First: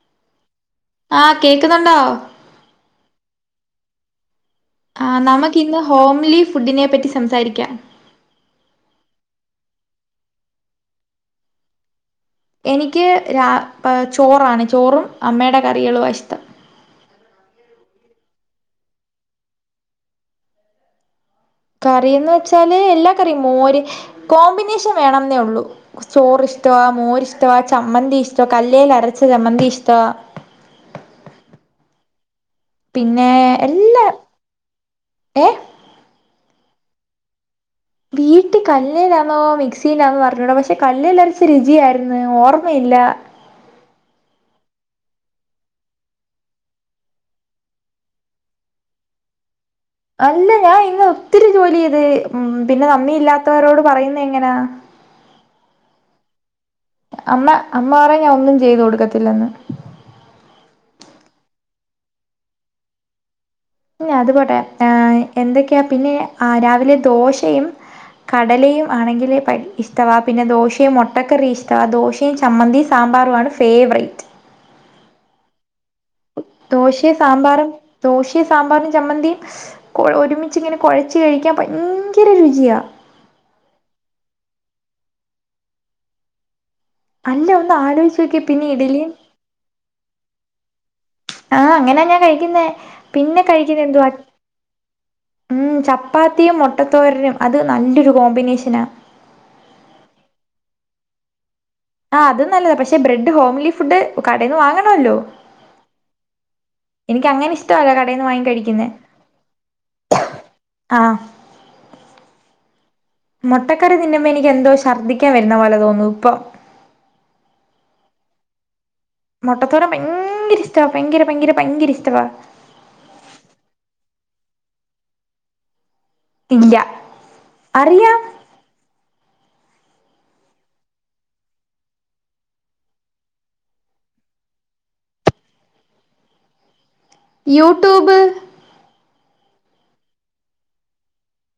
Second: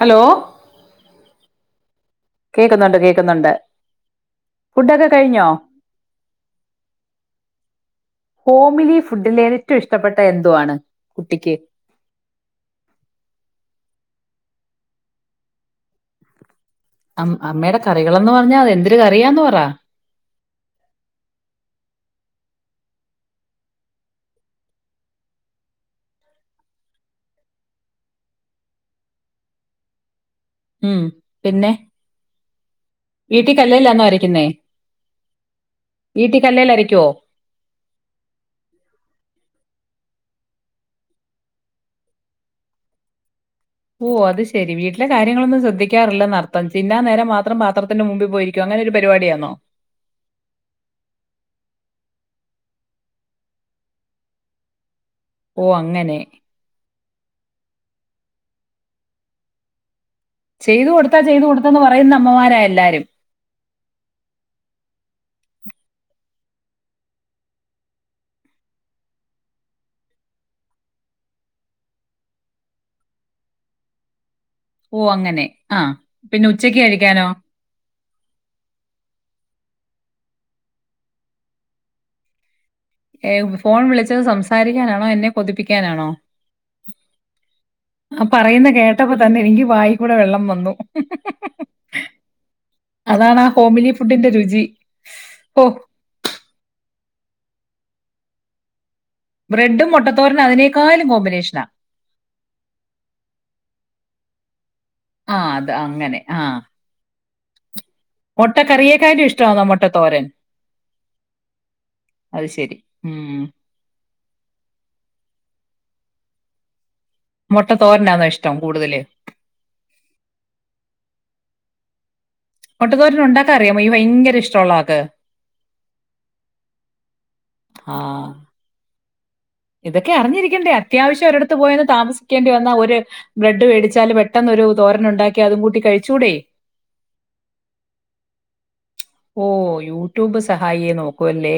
Hello ആഹ് കേക്കുന്നുണ്ടോ കേൾക്കുന്നുണ്ട് കേൾക്കുന്നുണ്ട് ആ നമുക്ക്ന്ന് ഹോംലി ഫുഡിനെ പറ്റി സംസാരിക്കാം ഹോമിലി ഫുഡിൽ ഏറ്റവും ഇഷ്ടപ്പെട്ട എന്തുവാണ് കുട്ടിക്ക് എനിക്ക് രാ ചോറാണ് ചോറും അമ്മയുടെ കറികള ഇഷ്ടം അ അമ്മയുടെ കറികളന്ന് പറഞ്ഞാൽ അത് എന്തൊരു കറിയാന്ന് പറയാ കറിയന്ന് വെച്ചാല് എല്ലാ കറിയും മോര് കോമ്പിനേഷൻ വേണംന്നേ ഉള്ളു ചോറ് ഇഷ്ട മോരിഷ്ട ചമ്മന്തി ഇഷ്ടമാണ് കല്ലൽ അരച്ച ചമ്മന്തി ഇഷ്ടമാണ് ഉം പിന്നെ പിന്നെ വീട്ടിക്കല്ലൽന്നോ എല്ലാ അരക്കുന്നേ ഏഹ് വീട്ടികലേല്ലൽ അരക്കൊ? വീട്ട കല്ലിൽന്നോ മിക്സിയിലാന്നോ അറിഞ്ഞോടോ പക്ഷെ കലല്ലേല്ലരച്ച രുചിയായിന്ന് ഓർമ്മയില്ല ഓ അത് ശരി വീട്ടിലെ കാര്യങ്ങളൊന്നും ശ്രദ്ധാറില്ലന്ന്ർത്ഥം തിന്നാൻ നേരം മാത്രം പാത്രത്തിന്റെ മുമ്പിൽ പോയിരിക്കും അങ്ങനെരു പരിപാടിയാണോ അല്ല ഞാൻ ഇന്ന് ഒത്തിരി ജോലി ചെയ്ത് പിന്നെനന്ദില്ലാത്തവരോട് പറയുന്ന എങ്ങനാ ഓ അങ്ങനെ അമ്മ അമ്മ പറയും ഞാൻ ഒന്നും ചെയ്തു കൊടുക്കത്തില്ലെന്ന് ചെയ്തു കൊടുത്താ ചെയ്തു കൊടുത്താന്ന് പറയുന്ന അമ്മമാരായ എല്ലാരും പി അത്പോട്ടെ ആ എന്തൊക്കെയാ പിന്നെം അ രാവിലെ ദോശയും കടലയും ആണെങ്കിൽ ഭയങ്കര ഇഷ്ടമാണ് പിന്നെ ദോശയും മുട്ടക്കറി ഇഷ്ടമാണ് ദോശ [unintelligible] ചമ്മന്തി സാമ്പാറു ആണ് ഫേവറേറ്റ് ഓ അങ്ങനെ ആഹ് ദോശയും സാമ്പാറും ദോശയും സാമ്പാറിനും ചമ്മന്തിയും ഒര്മിച്ച് ഇങ്ങനെ കൊഴച്ച് കയിക്കാൻ ബയങ്കര രുചിയാ യെ ഫോൺ വിളിച്ചത് സംസാരിക്ക്യനാണോ എന്നെ കൊതിപ്പിക്ക്യാനാണോ അല്ല ഒന്ന് ആലോചിച്ച് ആഹ് നോക്കിയേ പിന്നെ പറയ്ന്നേ ഇഡലിയും കേട്ടപ്പോ തന്നെ എനിക്ക് വായിക്കൂടെ വെള്ളം വന്നു ആഹാ അങ്ങാനേയാ ഞാൻ കയിക്ക്ന്നേ അതാണ് പിന്നെ ആ കയിക്ക്ന്നേ ഹോമിലി എന്തുവാ ഫുഡിന്റെ രുചി. ഓ ഉം ച പ്പാത്തിയും മൊട്ടത്തോരനും അത് നല്ലൊര് കോമ്പിനേഷനാ ബ്രെഡും മൊട്ടത്തോരനും അതിനേക്കാളും കോമ്പിനേഷനാ ആഹ് അത് നല്ലതാ പക്ഷെ ബ്രെഡ് ഹോംലി ഫുഡ് കടെന്ന് വാങ്ങണം അല്ലോ ആഹ് അതാ അങ്ങനെ ആഹ് എനിക്ക് അങ്ങാനെ ഇഷ് മൊട്ട കറിയേക്കാലും ഇഷ്ട്യാന്നേ മൊട്ട തോരൻ ആ അത് ശരി ഉം മൊട്ടക്കറി തിന്ന്മ്പോ എനിക്ക് എന്തോ ഛർദിക്കൻ വെര്ന്നാ പോലെ തോന്നു ഇപ്പൊ മൊട്ട തോരന്നോ ഇഷ്ടം കൂട്താല് മൊട്ടത്തോരൻ ഭയങ്കര ഇഷ്ട്യവാ ഭയങ്കര ഭയങ്കര ഭയങ്കര ഇഷ്ട്യവാ മൊട്ടാതോരൻ ഒണ്ടാക്കാൻ അറിയാമോ ഈ ഭയങ്കര ഇഷ്ടെള്ളാ ആക്ക് ഇല്ല അറിയാം ആഹ് ഇതാക്കെ അറിഞ്ഞിരിക്കേണ്ടേ അത്യാവിശ്യം ഒരാടാത്ത് പോയാല് താമസിക്കേണ്ടി വന്നാ ഒര് ബ്രെഡ് മേടിച്ചാല് പെട്ടെന്നൊര് തോരന് ഒണ്ടാക്കി അതും കൂട്ടി കയിച്ചൂടേ യൂട്യൂബ് ഓ യൂട്യൂബ് സഹായിയേ നോക്കു അല്ലേ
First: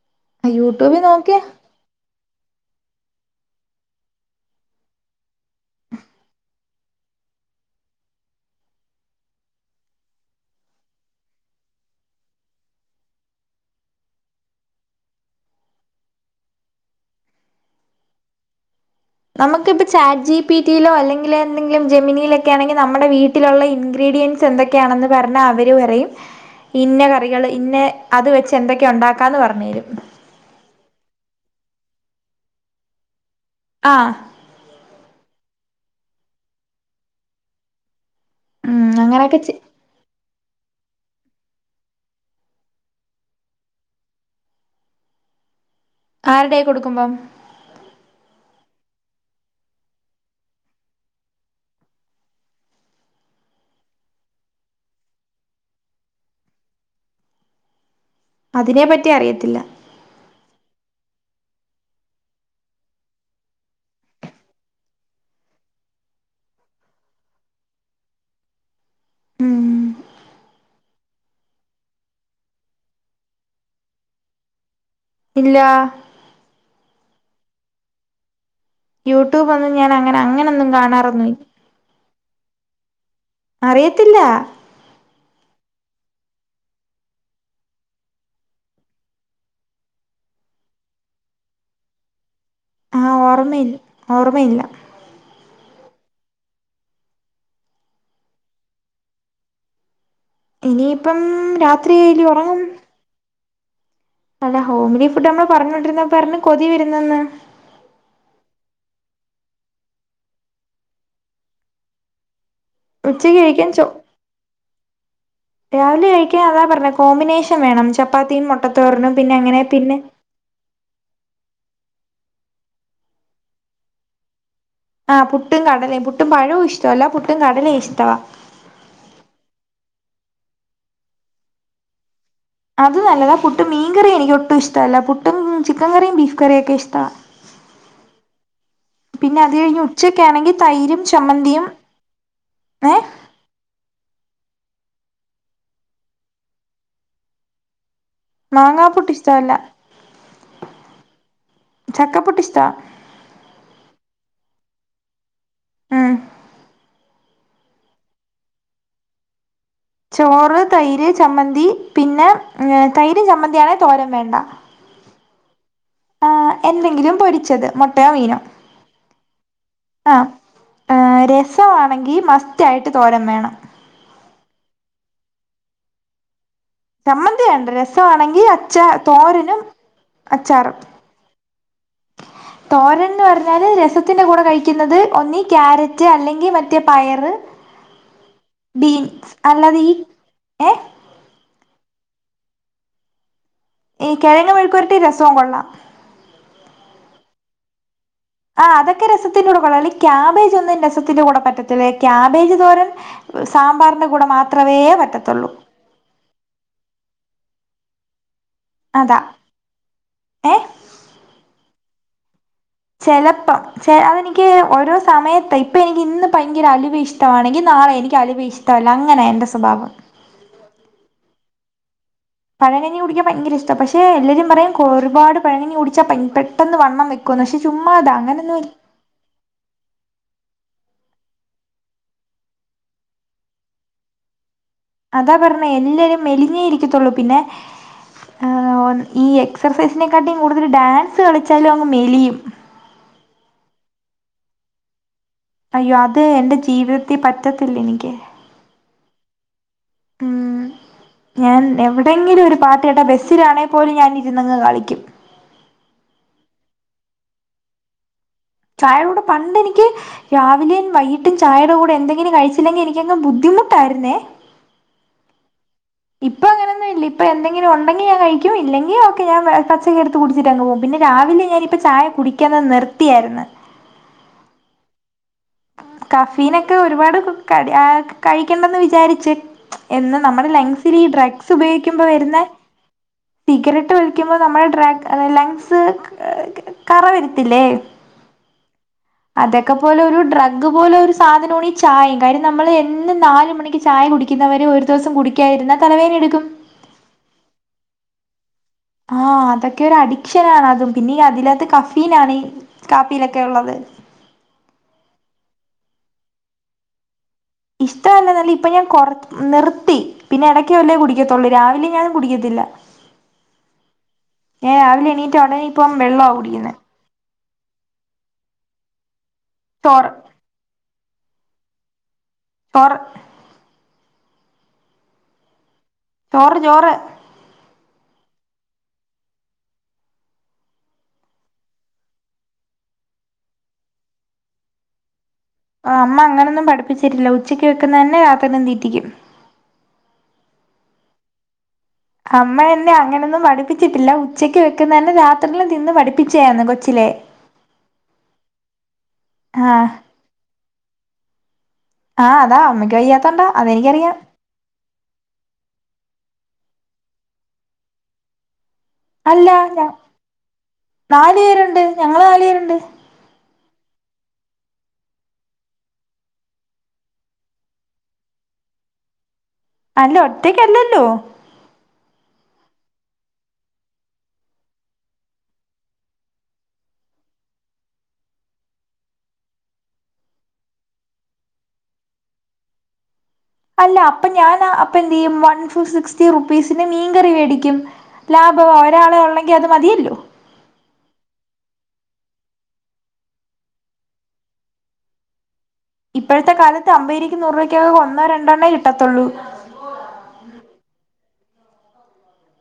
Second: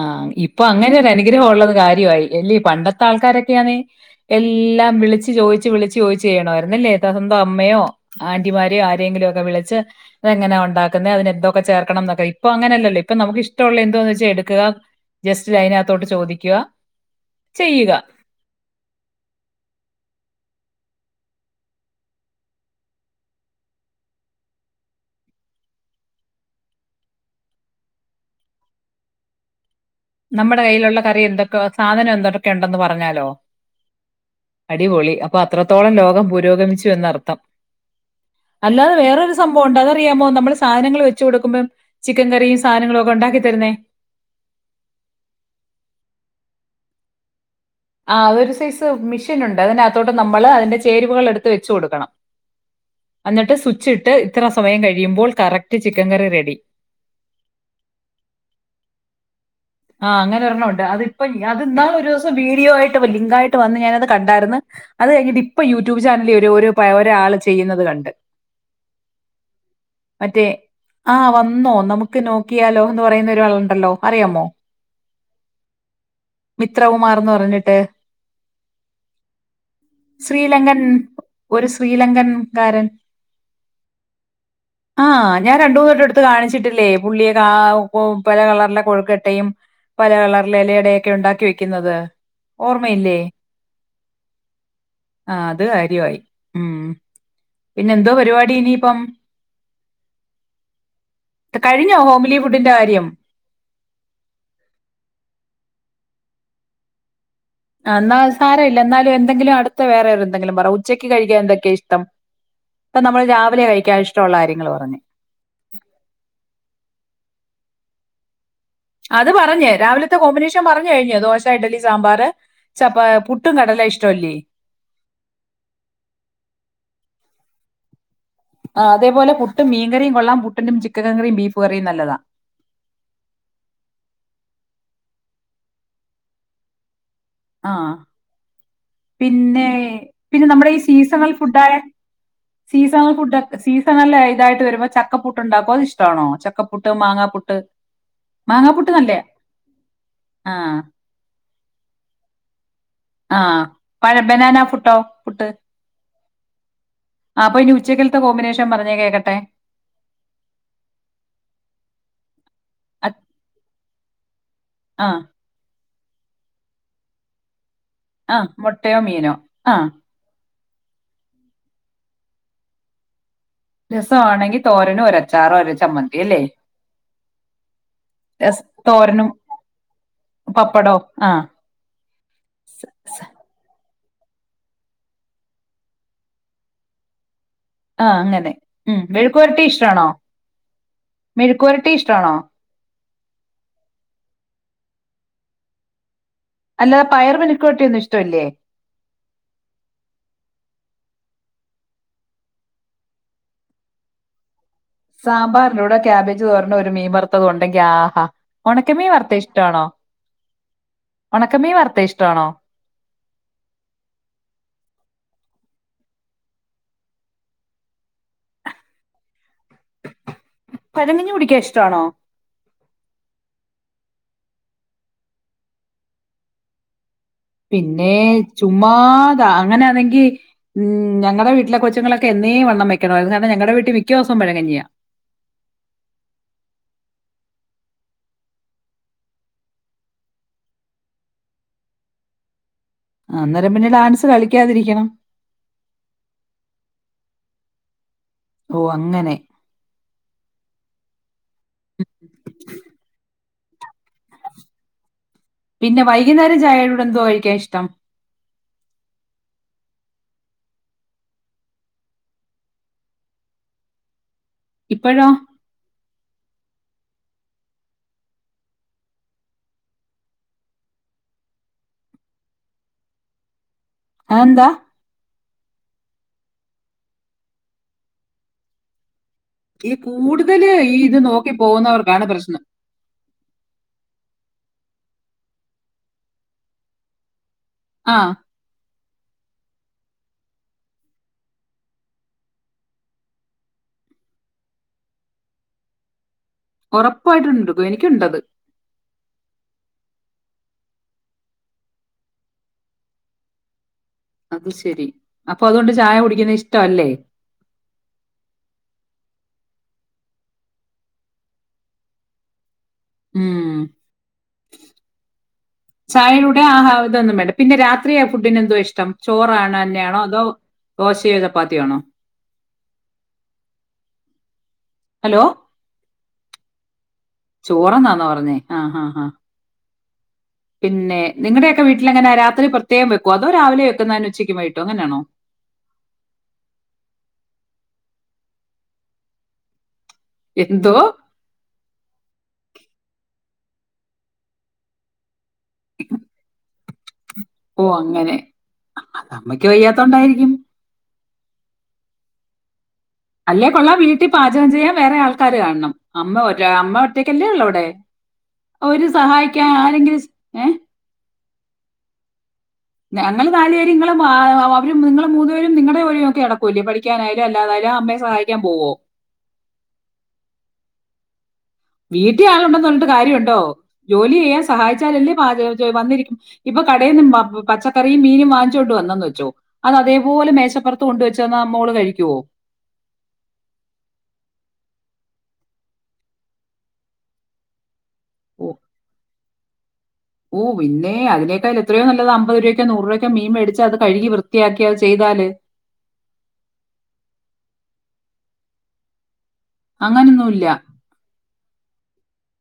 ആഹ് ഇപ്പൊ അങ്ങനെ യൂട്യൂബിൽ ഒര് നോക്കിയ അനുഗ്രഹം ഒള്ളത് കാര്യമായി അല്ലേ പണ്ടത്തെ ആൾക്കാരൊക്കെയാന്നെ എല്ലാം വിളിച്ച് ചോയിച്ച് വിളിച്ച് ചോയിച്ച് ചെയ്യണമായിരുന്നു അല്ലേ സ്വന്തം അമ്മയോ ആന്റിമാരേ ആരെങ്കിലും ഒക്കെ വിളിച്ച് അതെങ്ങനാ ഒണ്ടാക്ക്ന്നേ അതിന് എന്തക്കെേ ചേർക്കണം എന്നൊക്കെ ഇപ്പൊ അങ്ങനെയാല്ലേ ഇപ്പേ നമ്മക്ക് ഇഷ്ടേള്ളാ എന്തുവാന്ന് വെച്ചാ എട്ക്കുക ജെസ്റ്റ് ലതിനാത്തോട്ട് ചോദിക്കുക ചെയ്യ്ക നമ്മക്ക് ഇപ്പാ ചാറ്റ് ജി പി ടി യിലോ അല്ലെങ്കില് എന്തെങ്കിലും ജെമിനിയിലൊക്കെ ആണെങ്കി നമ്മടെ വീ ട്ടിലോള്ള ഇൻഗ്രീഡിയൻസ് എന്തൊക്കെ ആണെന്ന് പറഞ്ഞാ അവര് പറയും ഇന്ന കറികള് ഇന്ന അത് വെച്ച് എന്തൊക്കെയാ ഒണ്ടാക്കാന്ന് പറഞ്ഞ് തെരും നമ്മടെ കയ്യിലൊള്ള കറി എന്തൊക്കെ സാധനം എന്തൊക്കെ ഒണ്ടെന്ന് പറഞ്ഞാലോ ആഹ് അടിപൊളി അപ്പൊ അത്രത്തോളം ലോകം പുരോഗമിച്ചു എന്ന് അർത്ഥം ഉം അല്ലാതെ വേറൊര് അങ്ങനെയൊക്കെ ചെ സംഭവം ഒണ്ട് അതാറിയാമോ നമ്മള് സാനങ്ങള് വെച്ച് കൊട്ക്ക്‌മ്പം ചിക്കൻ കറിയും സാനങ്ങളും ഒക്കെ ഒണ്ടാക്കി തെര്ന്നേ ആര്ടെ കയ്യി കൊട്ക്ക്മ്പം ആഹ് ഒര് സൈസ് മിഷീൻ ഒണ്ട് അതിനാത്തോട്ട് നമ്മള് അതിന്റെ ചേരുവകള് എടുത്ത് വെച്ച് കൊട്ക്കണം എന്നിട്ട് സ്വിച്ച് ഇട്ട് ഇത്ര സമയം കയിമ്പോ കറക്റ്റ് ചിക്കൻ കറി റെഡി അതിനെപ്പറ്റി അറിയത്തില്ല ആഹ് അങ്ങനെ ഒരെണ്ണം ഒണ്ട് അതിപ്പം അത് ഇന്നാള് ഒര്സം വിഡിയോ ആയിട്ട് ലിങ്ക് ആയിട്ട് വന്ന് ഞാനത് കണ്ടാര്ന്ന് അത് കയിഞ്ഞിട്ട് ഇപ്പൊ യൂട്യൂബ് ചാനലി ഒര് ഒരാള് ചെയ്യൂന്നത് കണ്ട് ഉം മറ്റേ ആഹ് വന്നോ നമ്മക്ക് നോക്കിയാലോ എന്ന് പറയ്ന്നാ ഒരാളൊണ്ടല്ലോ അറിയാമോ ഇല്ല മിത്രകുമാർന്ന് പറഞ്ഞ്ട്ട് യൂട്യൂബ് ഒന്നും ഞാൻ അങ്ങനെ അങ്ങനെന്നും ശ്രീലങ്കൻ കാണാറൊന്നു ഒരു ശ്രീലങ്കൻ കാരൻ അറിയത്തില്ല ആഹ് ഞാൻ രണ്ട് മൂന്ന് വട്ടം എട്ത്ത് കാണിച്ചിട്ടില്ലേ പുള്ളിയെ കാ പല കളറിലെ കൊഴക്കട്ടയും പല കളറിലെ ഇലയടയൊക്കെ ഒണ്ടാക്കി വെക്ക്ന്നത് ആ ഓർമ്മയില്ലേ ഓർമ്മയില്ല ഓർമ്മയില്ല ആഹ് അത് കാര്യായി ഉം പിന്നെ എന്തോ പരിപാടി ഇനിയിപ്പം ഇനിയിപ്പം കഴിഞ്ഞോ രാത്രിയായില്ലേ ഹോംലി ഉറങ്ങും ഫുഡിന്റെ കാര്യം അല്ല ഹോംലി ഫുഡ് ന്ന് പറഞ്ഞോണ്ടിരുന്ന പറഞ്ഞു കൊതി വരുന്നന്ന് ആഹ് എന്നാ സാരമല്ല എന്നാലും എന്തെങ്കിലും അടുത്ത വേറെ എന്തങ്കിലും പറ ഉച്ചക്ക് കഴിക്കാൻ എന്തൊക്കെ ഇഷ്ടം ഇപ്പൊ നമ്മള് ഉച്ചയ്ക്ക് രാവിലെ ചോ കഴിക്കാൻ ഇഷ്ടമുള്ള കാര്യങ്ങള് പറഞ്ഞു രാവിലെ കഴിക്കാൻ അതാ പറഞ്ഞ കോമ്പിനേഷൻ വേണം ചപ്പാത്തിയും മൊ അത് പറഞ്ഞ് രാവിലത്തെ കോമ്പിനേഷ് ക്ഷൻ പറഞ്ഞു കഴിഞ്ഞു ദോശ ഇഡലി സാമ്പാർ ചപ്പ പുട്ടും കടല ഇഷ്ടമല്ലീ ആഹ് പുട്ടും കടലയും പുട്ടും പഴവും ഇഷ്ടല്ല പുട്ടും കടലയും ഇഷ്ടവാ ആഹ് അതപോലെ പുട്ടും മീൻ കറിയും കൊള്ളാം പുട്ടന്റെ ചിക്കൻ കറും ബീഫ് കറിയും നല്ലതാ അത് നല്ലതാ പുട്ടും മീൻ കറിയും എനിക്ക് ഒട്ടും ഇഷ്ടല്ല പുട്ടും ചിക്കൻ കറിയും ബീഫ് കറിയും ഒക്കെ ഇഷ്ടമാ ആഹ് അത് പിന്നെ കഴിഞ്ഞ് പിന്നെ ഉച്ചക്കാണെങ്കിൽ നമ്മുടെ ഈ തൈരും സീസണൽ ചമ്മന്തിയും ഫുഡായ ഏ സീസണൽ ഫുഡ് സീസണല്ലേ ഇതായിട്ട് വരുമ്പോ ചക്കപ്പുട്ട് ഉണ്ടാക്കോ അത് ഇഷ്ടമാണോ ചക്കപ്പുട്ട് മാങ്ങാപ്പുട്ട് മാങ്ങാ മാങ്ങാപ്പുട്ട് പുട്ട് നല്ലേ ഇഷ്ടോ അല്ല ആ ചക്ക പുട്ടഇഷ്ടാ ആഹ് പഴ ബനാന പുട്ടോ പുട്ട് ഉം. അപ്പൊ ഇനി ഉച്ചക്കിലത്തെ കോമ്പിനേഷൻ പറഞ്ഞേ കേക്കട്ടെ ചോറ് തൈര് ചമ്മന്തി പിന്നെ തൈര് ചമ്മന്തിയാണെ തോരം വേണ്ട ആഹ് ആഹ് എന്തെങ്കിലും പൊരിച്ചത് മ ആഹ് മുട്ടയോ മീനോ ആഹ് ആഹ് രസമാണെങ്കിൽ മസ്റ്റ് ആയിട്ട് തോരൻ വേണം രസമാണെങ്കിൽ തോരനും ഒരച്ചാറ ഒരു ചമ്മന്തി അല്ലേ ചമ്മന്തി വേണ്ട രസമാണെങ്കി അച്ച തോരനും അച്ചാറും പപ്പടോ ആ സ- തോരൻന്ന് സ- പറഞ്ഞാല് രസത്തിന്റെ കൂടെ കഴിക്കുന്നത് ഒന്നി ക്യാരറ്റ് അല്ലെങ്കിൽ മറ്റേ പയറ് ആഹ് അങ്ങനെ ഉം ബീൻസ് മഴുക്കൂരട്ടി അല്ലാതെ ഈ ഇഷ്ടാണോ ഏ മെഴുക്കരടീ ഇഷ്ടമാണോ ഈ കിഴങ്ങങ് മെഴക്കുരട്ടി രസവും കൊള്ളാം അല്ലാെ പയർ മെഴക്കര ട്ടിയൊന്നും ഇഷ്ടമല്ലേ ആ് അതക്ക രസത്തിൻന്റെ കൂടെ കൊള്ളാംഅല്ലങ്ക ക്യാബേജ് ഒന്നും രസത്തിന്റെറെ കൂടെ പറ്റത്തില്ല ക്യാബേജ് തോരൻ സാമ്പാറിന്റെ കൂടെ മാത്രമേ പറ്റ സാമ്പാറിന്റുടെ ക്യാബേജ് തോരനും ഒരു മീൻ വറുത്തത് ഉണ്ടെങ്കി ആഹാ ഉണക്ക മീൻ അതാ വറു ഇഷ്ടമാണോ ഏ ഉണക്കമീൻ വറുത്ത ഇഷ്ടമാണോ ചലപ്പം ശരി അതെനിക്ക് ഓരോ സമയത്ത് ഇപ്പം എനിക്ക് ഇന്ന് ഭയങ്കര അലിവ ഇഷ്ടമാണെങ്കിൽ നാളെ എനിക്ക് അലിവ ഇഷ്ടം അങ്ങനെ എൻ്റെ സ്വഭാവം പഴങ്കഞ്ഞി കുടിക്കാ ഇഷ്ട ആണോ പഴകഞ്ഞി കുടിക്കാൻ ഭയങ്കര ഇഷ്ട പക്ഷെ എല്ലാവരും പറയും ഒരുപാട് പഴകഞ്ഞി കുടിച്ചൽ പെട്ടെന്ന് വണ്ണം ക്കുന്ന്പക്ഷെ ചുമ്മാതാ പിന്നെ അങ്ങനൊന്നും ചുമ്മാതാ അങ്ങനെയാണെങ്കി ഉം ഞങ്ങളുടെ വീട്ടില കൊച്ചുങ്ങളൊക്കെ എന്നെ വണ്ണംവെക്കണം അത് കാരണം ഞങ്ങള വീട്ടിൽ മിക്കസവും പഴകഞ്ഞിയ അതാ പറഞ്ഞു എല്ലാരും മെലിഞ്ഞേ ഇരിക്കത്തുള്ളൂ പിന്നെ ഈ എക്സർസൈസിനെക്കാട്ടും കൂടുതൽ ഡാൻസ് കളിച്ചാലും അങ്ങ് മെലിയും ആഹ് അന്നേരം പിന്നെ ഡാൻസ് കളിക്കാതിരിക്കണം അയ്യോ അത് എന്റെ ജീവിതത്തി പറ്റത്തില്ല എനിക്ക് ഓഹ് അങ്ങനെ ഉം ഞാൻ എവിടെങ്കിലും ഒരു പാട്ടി കേട്ടാ ബസിലാണെ പോലും ഞാനി ഇരന്ന്ങ് കളിക്കും പിന്നെ വൈകുന്നേരം ചായോടെ കൂടെ എന്ത്‌വൊ കഴിക്കാൻ ഇഷ്ടം ചായയുടെ പണ്ട് എനിക്ക് രാവിലെയും വൈകീട്ടും ചായയുടെ കൂടെ എന്തെങ്കിലും കഴിച്ചില്ലെങ്കിൽ എനക്കങ് ബുദ്ധിമുട്ടായിരുന്നേ ഇപ്പഴോ? ല്ല ഇപ്പ എന്തെങ്കിലും ഉണ്ടെങ്കി ഞൻ കഴിക്കും ഇല്ലെങ്കിൽ ഒക്കെ ഞൻ പച്ചക്ക അടുത്ത് കുടിച്ചിട്ടങ് പോവും പിന്നെ രാവിലെ ഞാനിപ്പ ചായ കുടിക്കും ക്കുന്നത് നിർത്തിയായിരുന്നു അന്താ കഫീനൊക്കെ ഒരുപാട് ക കഴിക്കണ്ടന്ന് വിചാരിച്ച് ഈ എന്ന് നമ്മുടെ കൂടുതല് ലങ്സിൽ ഈ ഇത് നോക്കി ഡ്രഗ്സ് ഉപയോഗിക്കുമ്പോ പോകുന്നവർക്കാണ് വരുന്ന പ്രശ്നം സിഗരറ്റ് വലിക്കുമ്പോൾ നമ്മുടെ ഡ്രാ ലങ്സ് കറ വരുത്തില്ലേ? ആഹ് അതെക്കെ പോലെ ഒരു ഡ്രക് അഗ്പോലെരു സാധനാണി ചായയും കാര്യം നമ്മൾ എന്നും നാല് മണിക്ക് ചായ കുടിക്കുന്നവരെ ദിവസം കുടിക്കായിരുന്ന തലവേന എടുക്കും ഒറപ്പായിട്ടുണ്ട് എനിക്കുണ്ടത് ആഹ് അതൊക്കെ ഒരു അഡിക്ഷനാണത് പിന്നെ അതിലകത്ത് കഫീന ആണ് ഈ കാപ്പിയിലൊക്കെള്ളത്. അത് ശരി അപ്പൊ അതുകൊണ്ട് ചായ കുടിക്കുന്നത് ഇഷ്ട അല്ലേ? ഇഷ്ടംവല്ലെന്നല്ല ഇപ്പൊ ഞാൻ കൊർ നിർത്തി. പിന്നെ എടയ്ക്കേ വല്ലേ കുടിക്കത്തുള്ളൂ രാവിലെ ഞാനും കുടിക്കത്തില്ല. ഉം. ഏഹ് രാവിലെ എണീറ്റ ഉടനെ ഇപ്പം വെള്ളാ കുടിക്കുന്നെ ആഹ് അതൊന്നും വേണ്ട പിന്നെ രാത്രി ആ ഫുഡിന് എന്തോ ഇഷ്ടം ചോറാണോ ചോറ് തന്നെയാണോ അതോ? ഓശയോ ചപ്പാത്തി ആണോ? പൊർ ഹലോ ചോറ് ചോറ് ചോറന്നാണോ പറഞ്ഞേ ആഹ് ആഹ് ആഹ് പിന്നെ നിങ്ങടെക്കെ വീട്ടിലെങ്ങന രാത്രി പ്രത്യേക വെക്കൊ അതോ രാവിലെ വെക്കുന്ന അതിന് ഉച്ചക്ക് വയിട്ടോ അങ്ങനാണോ? ആഹ് അമ്മ അങ്ങനൊന്നും പഠപ്പിച്ചിട്ടില്ല ഉച്ചയ്ക്ക് വെക്കുന്ന തന്നെ രാത്രിെ തീറ്റിക്കും എന്തോ? അമ്മ എന്നെ അങ്ങനെയൊന്നും പഠിപ്പിച്ചിട്ടില്ല ഉച്ചക്ക് വെക്ന്ന തന്നെ രാത്രിൽ തിന്ന് പഠിപ്പിച് ച്ചേന്ന് കൊച്ചിലെ ഓഹ് അങ്ങനെ അമ്മയ്ക്ക് ആഹ് വയ്യാത്തോണ്ടായിരിക്കും. ആഹ്താ അമ്മക്ക് വയ്യാതോ അല്ലേ കൊള്ളാൻ വീട്ടിൽ പാചകം ചെയ്യാൻ വേറെ ആൾക്കാര് കാണണം അമ്മ ഒറ്റ അമ്മ ഒറ്റയ്ക്കല്ലേ ഉള്ളൂ അവിടെ? ഒര് അല്ല സഹായിക്കാൻ ഞ ആരെങ്കിലും ഏഹ് നാല് പേരുണ്ട് ഞങ്ങള് നാല് പേരുണ്ട് ഞങ്ങൾ നാല് പേര്ങ്ങള അവരും നിങ്ങള മൂന്ന് പേരും നിങ്ങള പോരും ഒക്കെടക്കൂല്ലേ പഠിക്കാനായാലും അല്ലാതായാലും അമ്മയെ സഹായി ക പോവോ? അല്ല ഒറ്റക്കല്ലല്ലോ? വീട്ടീ ആളുണ്ടെന്ന് പറഞ്ഞിട്ട് കാര്യവുണ്ടോ ജോലി ചെയ്യാൻ സഹായിച്ചാൽല്ലേ പാചകം വന്നിരി ഇപ്പൊ കടയിൽ നിന്നും പച്ചക്കറിയും മീനും വാങ്ങിച്ചോണ്ട് വന്നന്ന് വച്ചോ അത് അതേപോലെ മേശപ്പറത്ത് കൊണ്ട്വെച്ചാൽ നമ്മോള് കഴിക്കുവോ? അല്ല അപ്പൊ ഞാൻ അപ്പ എന്ത് ചെയ്യും വൺ ഫ സിക്സ്റ്റി റുപ്പീസിന് മീൻകറി മേടിക്കും ലാഭമോ ഒരാളെ ഉള്ളെങ്കിൽ അത് മതിയല്ലോ? ഓഹ് പിന്നെ അതിനേക്കാൾ എത്രയ നല്ലത് അമ്പത് രൂപയ്ക്കോ നൂറ് രൂപയ്ക്കോ മീൻ മേടിച്ച് അത് കഴുകി വൃത്തിയാക്കി അത് ചെയ്താല്. ഇപ്പഴത്തെ കാലത്ത് അമ്പരക്ക് നൂറ് രൂപയ്ക്കകെ ഒന്നോ രണ്ടെണ്ണേ കിട്ടത്തുള്ളൂ. അങ്ങനൊന്നുല്ല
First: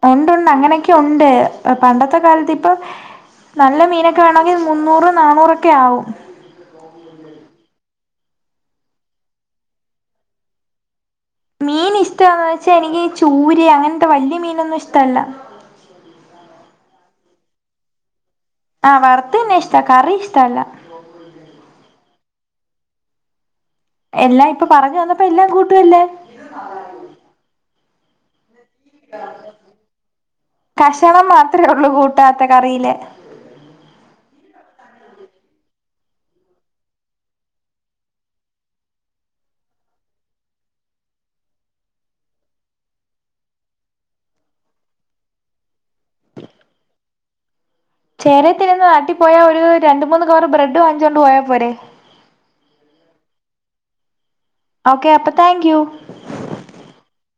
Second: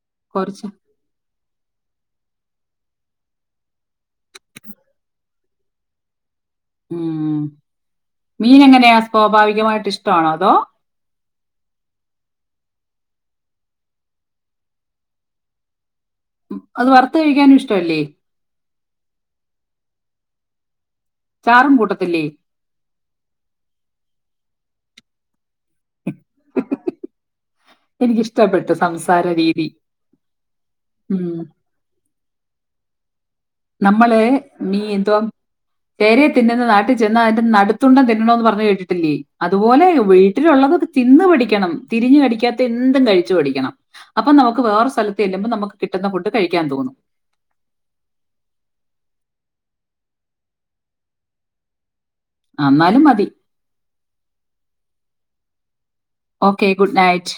ഉണ്ട് ഉണ്ട് കുറച്ച് അങ്ങനെയൊക്കെ ഉണ്ട് പണ്ടത്തെ കാലത്ത് ഇപ്പൊ നല്ല മീനൊക്കെ വേണങ്കിൽ മുന്നൂറ് നാന്നൂറൊക്കെ ആവും ഉം മീൻ എങ്ങനെയാ സ്വാഭാവികമായിട്ട് ഇഷ്ടമാണോ അതോ മീൻ ഇഷ്ടാന്ന് വെച്ചാൽ എനിക്ക് ചൂര് അങ്ങൻത്തെ വലിയ മീനൊന്നും ഇഷ്ടല്ല അത് വറുത്ത് കഴിക്കാനും ഇഷ്ട അല്ലേ ആഹ് വറുത്ത തന്നെ ഇഷ്ട കറി ഇഷ്ടല്ല ചാറും കൂട്ടത്തില്ലേ എല്ലാം ഇപ്പൊ പറഞ്ഞു വന്നപ്പോ എല്ലാം കൂട്ടുകല്ലേ എനിക്ക് ഇഷ്ടപ്പെട്ട കഷണം ഉം. മാത്രമേ ഉള്ളൂ കൂട്ടാത്ത കറിയിലെ നമ്മള് നീ എന്തോ ചേരെ തിന്നുന്ന നാട്ടിൽ ചെന്ന അതി നടുത്തുണ്ടം തിന്നണോന്ന് പറഞ്ഞു കേട്ടിട്ടില്ലേ അതുപോലെ വീട്ടിലുള്ളത് തിന്ന പഠിക്കണം തിരിഞ് കടിക്കാത്ത എന്തും കഴിച്ചു പഠിക്കണം അപ്പൊ നമുക്ക് വേറെ സ്ഥലത്ത് ചെല്ലുമ്പോ നമുക്ക് കിട്ടുന്ന ഫുഡ് കഴിക്കാൻ തോന്നും ചേരത്തിന്ന് നാട്ടി പോയാ ഒരു രണ്ട മൂന്ന് കവറ് ബ്രഡ് വാങ്ങിച്ചോണ്ട് പോയാ പോരെ അ ന്നാലും മതി ഓക്കെ അപ്പൊ thank you okay good night